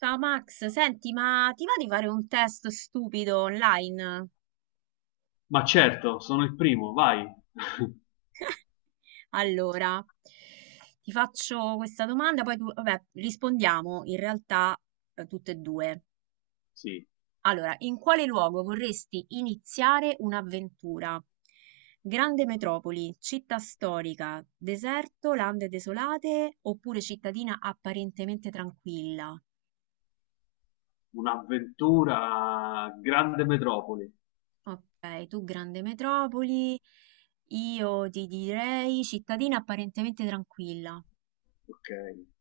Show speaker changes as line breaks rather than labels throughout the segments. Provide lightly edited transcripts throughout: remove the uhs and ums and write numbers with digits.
Ciao Max, senti, ma ti va di fare un test stupido online?
Ma certo, sono il primo, vai.
Allora, ti faccio questa domanda, poi tu, vabbè, rispondiamo in realtà tutte e due.
Sì,
Allora, in quale luogo vorresti iniziare un'avventura? Grande metropoli, città storica, deserto, lande desolate oppure cittadina apparentemente tranquilla?
un'avventura, grande metropoli.
Ok, tu grande metropoli, io ti direi cittadina apparentemente tranquilla.
Ok,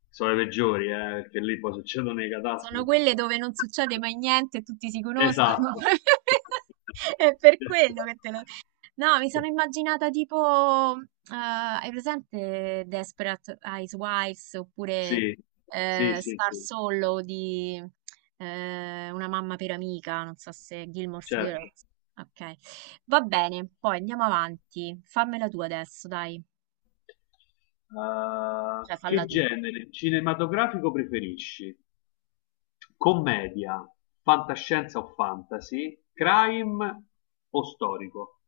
sono i peggiori, perché lì poi succedono le
Sono
catastrofi.
quelle dove non succede mai niente, e tutti si conoscono.
Esatto.
È per quello che te lo... No, mi sono immaginata tipo, hai presente Desperate Housewives oppure
Sì, sì, sì,
Star
sì,
Solo di Una mamma per amica, non so se Gilmore's
certo.
Girls. Ok, va bene, poi andiamo avanti. Fammela tu adesso, dai, cioè falla
Che
tu.
genere cinematografico preferisci? Commedia, fantascienza o fantasy, crime o storico?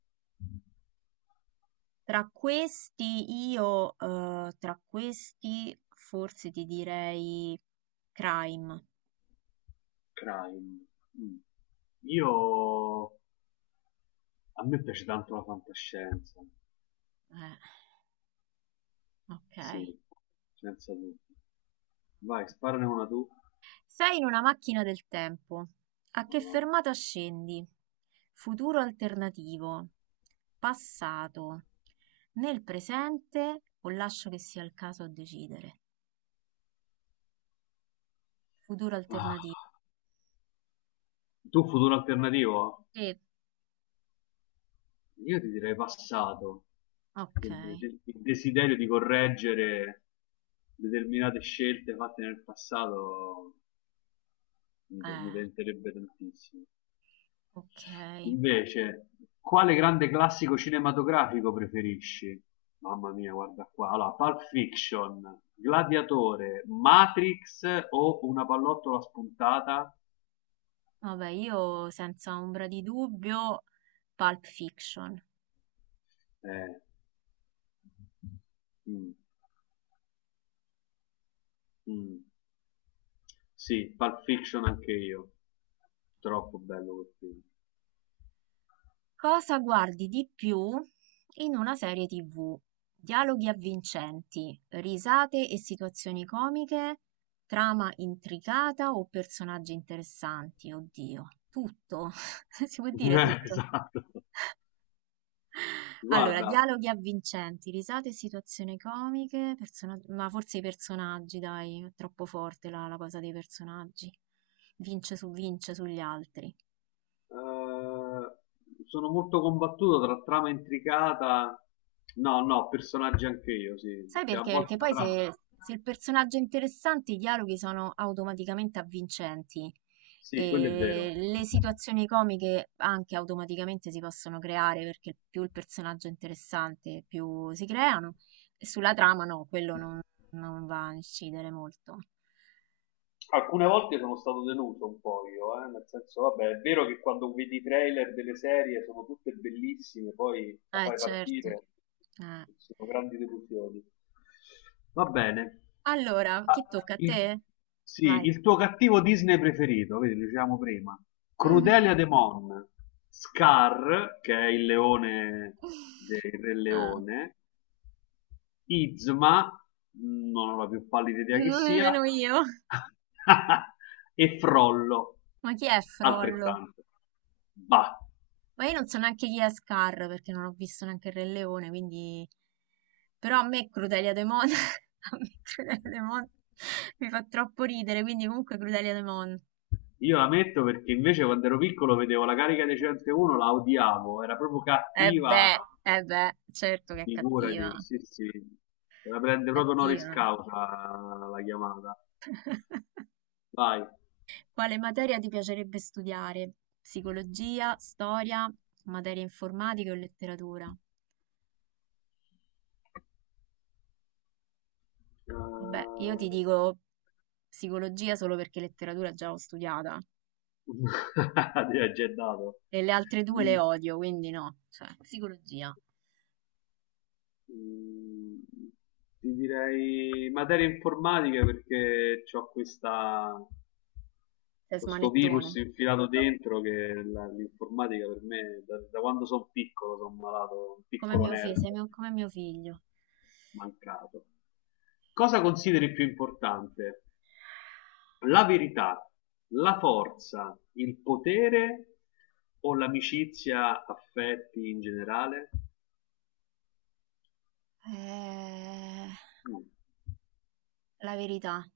Tra questi io, tra questi forse ti direi Crime.
Crime. Mm. Io a me piace tanto la fantascienza,
Eh, ok.
sì, senza dubbio. Vai, sparane una tu.
Sei in una macchina del tempo. A che
Madonna.
fermata scendi? Futuro alternativo. Passato. Nel presente o lascio che sia il caso a decidere? Futuro
Ah,
alternativo.
tu futuro alternativo?
Sì.
Io ti direi passato.
Ok.
Perché il desiderio di correggere determinate scelte fatte nel passato mi
Eh,
tenterebbe tantissimo.
ok.
Invece, quale grande classico cinematografico preferisci? Mamma mia, guarda qua. Allora, Pulp Fiction, Gladiatore, Matrix o una pallottola spuntata?
Vabbè, io senza ombra di dubbio, Pulp Fiction.
Eh, mm, mm. Sì, Pulp Fiction anche io. Troppo bello quel film.
Cosa guardi di più in una serie TV? Dialoghi avvincenti, risate e situazioni comiche, trama intricata o personaggi interessanti? Oddio, tutto, si può dire tutto.
Esatto.
Allora,
Guarda,
dialoghi avvincenti, risate e situazioni comiche, persona- ma forse i personaggi, dai, è troppo forte la cosa dei personaggi. Vince su vince sugli altri.
Sono molto combattuto tra trama intricata. No, no, personaggi anche io, sì,
Sai
perché a
perché? Perché
volte la
poi
trama.
se il personaggio è interessante, i dialoghi sono automaticamente avvincenti
Sì, quello è vero.
e le situazioni comiche anche automaticamente si possono creare perché più il personaggio è interessante, più si creano. E sulla trama no, quello non, non va a incidere molto.
Alcune volte sono stato deluso un po' io, nel senso, vabbè, è vero che quando vedi i trailer delle serie sono tutte bellissime, poi la fai
Certo.
partire,
Eh.
sono grandi delusioni. Va bene.
Allora, chi
Ah,
tocca a te? Vai.
sì, il tuo cattivo Disney preferito, vedi, lo dicevamo prima.
Mhm.
Crudelia de Mon, Scar, che è il leone del Re
Ah,
Leone, Yzma, non ho la più pallida idea che
non
sia,
nemmeno io.
e Frollo,
Ma chi è Frollo?
altrettanto. Bah,
Ma io non so neanche chi è Scar perché non ho visto neanche il Re Leone, quindi... Però a me Crudelia De Mon, a me Crudelia De Mon mi fa troppo ridere, quindi comunque Crudelia De Mon.
io la metto perché invece quando ero piccolo vedevo la carica 101, la odiavo, era proprio
Eh
cattiva,
beh, eh beh, certo che è cattiva,
figurati, sì sì, se la prende proprio honoris
cattiva.
causa la chiamata. Vai.
Quale materia ti piacerebbe studiare? Psicologia, storia, materie informatiche o letteratura? Vabbè, io ti dico psicologia solo perché letteratura già l'ho studiata.
Ti ha già dato.
E le altre due le
Mi-
odio, quindi no. Cioè, psicologia.
Mm, ti direi materie informatiche perché ho questa,
Sei
questo
smanettone.
virus infilato dentro che l'informatica per me, da quando sono piccolo, sono malato, un
Come
piccolo
mio figlio,
nerd
sei mio- come mio figlio.
mancato. Cosa consideri più importante? La verità, la forza, il potere o l'amicizia, affetti in generale?
Eh,
Mm,
la verità.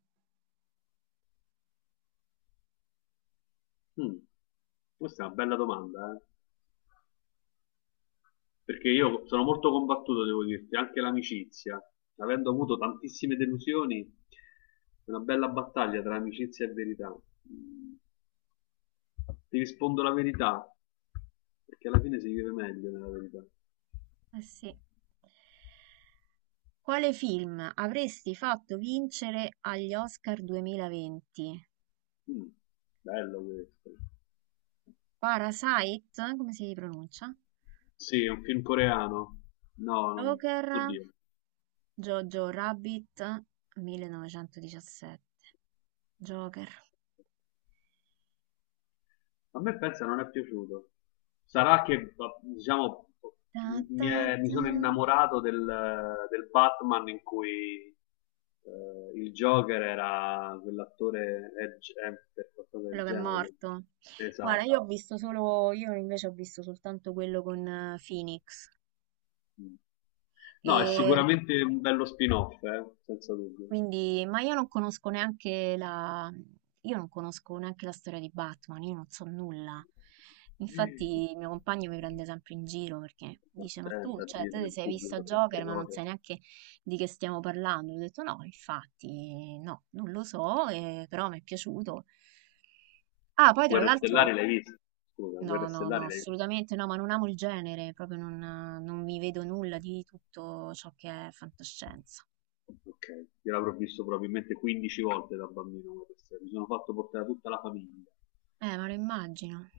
mm. Questa è una bella domanda, eh. Perché io sono molto combattuto, devo dirti, anche l'amicizia, avendo avuto tantissime delusioni, è una bella battaglia tra amicizia e verità. Ti rispondo la verità, perché alla fine si vive meglio nella verità.
Eh sì. Quale film avresti fatto vincere agli Oscar 2020?
Mm, bello questo.
Parasite, come si pronuncia?
Sì, è un film coreano. No, non.
Joker,
Oddio,
Jojo Rabbit, 1917. Joker.
a me pensa non è piaciuto. Sarà che, diciamo,
Ta
mi,
ta
è- mi
ta.
sono innamorato del Batman in cui il Joker era quell'attore Edge Hemper, qualcosa del
Quello che è
genere.
morto. Guarda,
Esatto.
io invece ho visto soltanto quello con Phoenix.
Mm. No, è
E
sicuramente un bello spin-off, senza dubbio.
quindi, ma io non conosco neanche la storia di Batman, io non so nulla. Infatti, il mio compagno mi prende sempre in giro perché dice: Ma tu,
Attenta a
cioè, te
dirle
ti
il
sei vista
pubblico
Joker,
certe
ma non
cose.
sai neanche di che stiamo parlando. Io Ho detto: No, infatti, no, non lo so, però mi è piaciuto. Ah, poi tra
Guerre Stellari
l'altro.
l'hai vista? Scusa,
No,
Guerre
no, no,
Stellari l'hai vista?
assolutamente no, ma non amo il genere, proprio non, non mi vedo nulla di tutto ciò che è fantascienza.
Ok, io l'avrò visto probabilmente 15 volte da bambino questa serie, mi sono fatto portare tutta la famiglia.
Ma lo immagino.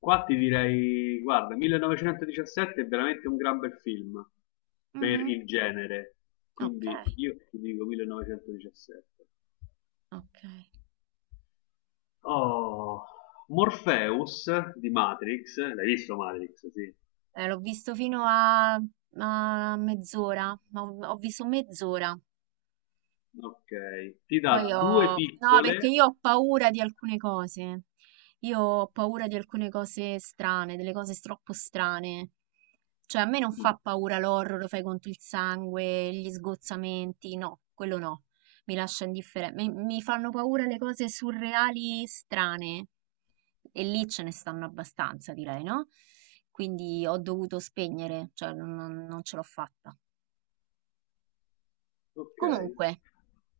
Qua ti direi, guarda, 1917 è veramente un gran bel film per
Mhm.
il genere,
Ok,
quindi io ti dico 1917.
ok.
Oh, Morpheus di Matrix, l'hai visto Matrix? Sì.
L'ho visto fino a mezz'ora, ma ho visto mezz'ora.
Ok, ti
Poi
dà due
ho... No, perché
piccole.
io ho paura di alcune cose. Io ho paura di alcune cose strane, delle cose troppo strane. Cioè a me non
mm,
fa paura l'horror, lo fai conto il sangue, gli sgozzamenti, no, quello no, mi lascia indifferente. Mi fanno paura le cose surreali, strane, e lì ce ne stanno abbastanza, direi, no? Quindi ho dovuto spegnere, cioè non- non ce l'ho fatta.
ok,
Comunque,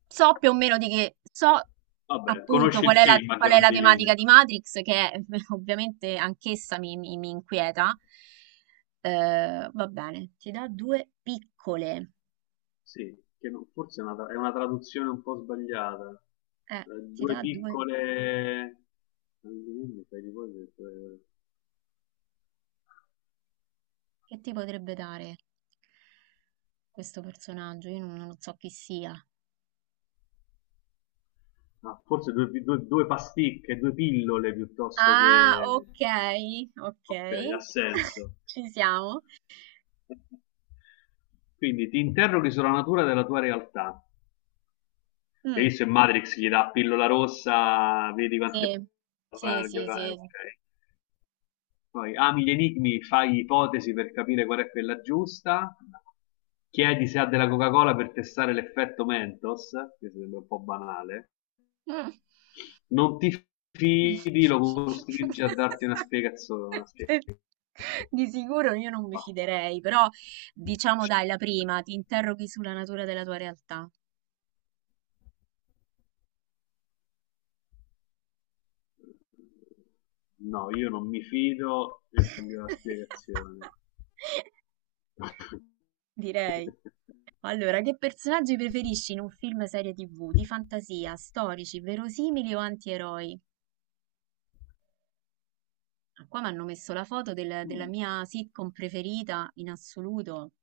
so più o meno di che, so
vabbè,
appunto
conosci il film a
qual è la
grandi
tematica
linee.
di Matrix, che è- ovviamente anch'essa mi inquieta. Va bene, ti dà due piccole.
Sì, che non- forse è una traduzione un po' sbagliata. Eh,
Ti
due
dà due...
piccole. Non mi viene, sai di cosa.
Che ti potrebbe dare questo personaggio? Io non so chi sia.
Ah, forse due pasticche, due pillole piuttosto
Ah,
che.
ok, ok.
Ok, ha senso.
Ci siamo.
Quindi ti interroghi sulla natura della tua realtà. E lì
Mm,
se Matrix gli dà pillola rossa, vedi
sì,
quante.
sì, sì, sì.
Ok. Poi ami gli enigmi, fai ipotesi per capire qual è quella giusta. Chiedi se ha della Coca-Cola per testare l'effetto Mentos, che sembra un po' banale.
Mm.
Non ti fidi, lo costringe a darti una spiegazione. Una spiegazione.
Di sicuro io non mi
Bah.
fiderei, però diciamo dai, la prima, ti interroghi sulla natura della tua realtà.
No, io non mi fido e voglio la spiegazione.
Direi. Allora, che personaggi preferisci in un film serie TV? Di fantasia, storici, verosimili o antieroi? Ah, qua mi hanno messo la foto del- della
Mm,
mia sitcom preferita in assoluto,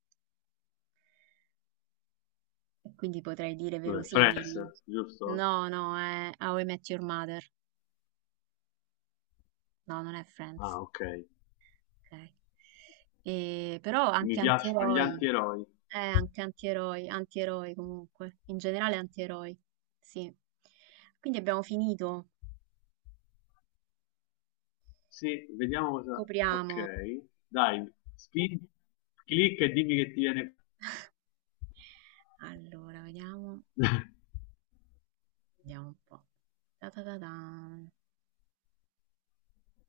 e quindi potrei dire
Dov'è?
verosimili.
Friends, giusto?
No, no, è How I Met Your Mother. No, non è Friends.
Ah, ok.
Ok. E- però
Mi
anche
piacciono gli
antieroi.
antieroi.
Anche antieroi, antieroi comunque. In generale antieroi. Sì. Quindi abbiamo finito.
Sì, vediamo cosa. Ok,
Copriamo.
dai, clicca e dimmi che ti viene.
Allora, vediamo. Vediamo un po'. Ta ta ta tan.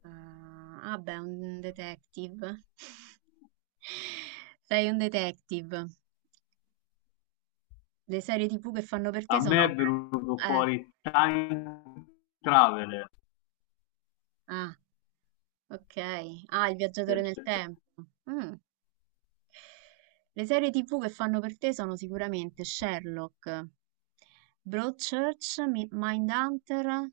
Ah, ah, beh, un detective. Sei un detective. Le serie TV che fanno per te
A me
sono...
è venuto
Eh,
fuori Time Traveler.
ah, ok. Ah, il viaggiatore nel tempo. Mm. Le serie TV che fanno per te sono sicuramente Sherlock, Broadchurch, Mi- Mindhunter,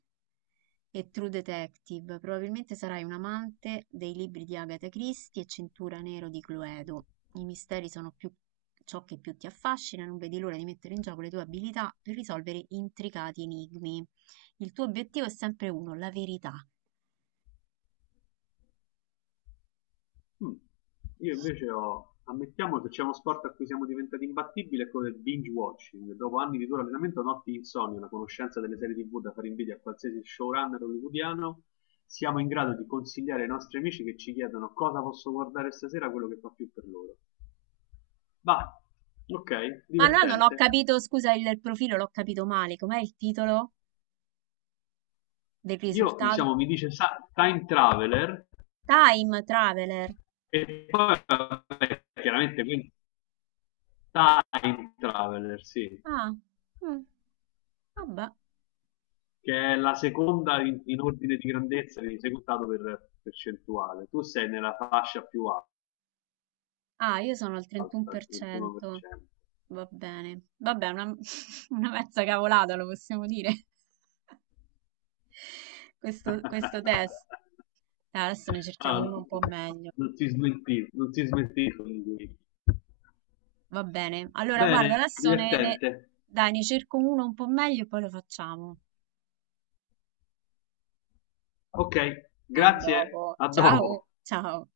e True Detective. Probabilmente sarai un amante dei libri di Agatha Christie e Cintura Nero di Cluedo. I misteri sono più ciò che più ti affascina, non vedi l'ora di mettere in gioco le tue abilità per risolvere intricati enigmi. Il tuo obiettivo è sempre uno, la verità.
Mm. Io invece ho. Ammettiamo che c'è uno sport a cui siamo diventati imbattibili, è quello del binge watching. Dopo anni di duro allenamento, notti di insonnia, la conoscenza delle serie TV da fare invidia a qualsiasi showrunner hollywoodiano, siamo in grado di consigliare ai nostri amici che ci chiedono cosa posso guardare stasera, quello che fa più per loro. Va, ok,
Ma allora non ho
divertente.
capito, scusa, il profilo l'ho capito male. Com'è il titolo del
Io, diciamo,
risultato?
mi dice Time Traveler
Time Traveler.
e poi, vabbè, chiaramente, quindi Time Traveler, sì,
Ah, mm, vabbè.
che è la seconda in ordine di grandezza, quindi secondato per percentuale. Tu sei nella fascia più alta,
Ah, io sono al
il
31%.
31%.
Va bene, vabbè, una, una mezza cavolata lo possiamo dire, questo test. Dai, adesso ne
Ah,
cerchiamo uno un po' meglio,
non si smentì, non si smentì con lui.
va bene. Allora, guarda,
Bene,
adesso
divertente.
dai, ne cerco uno un po' meglio e poi lo facciamo.
Ok,
A
grazie,
dopo,
a
ciao,
dopo.
ciao.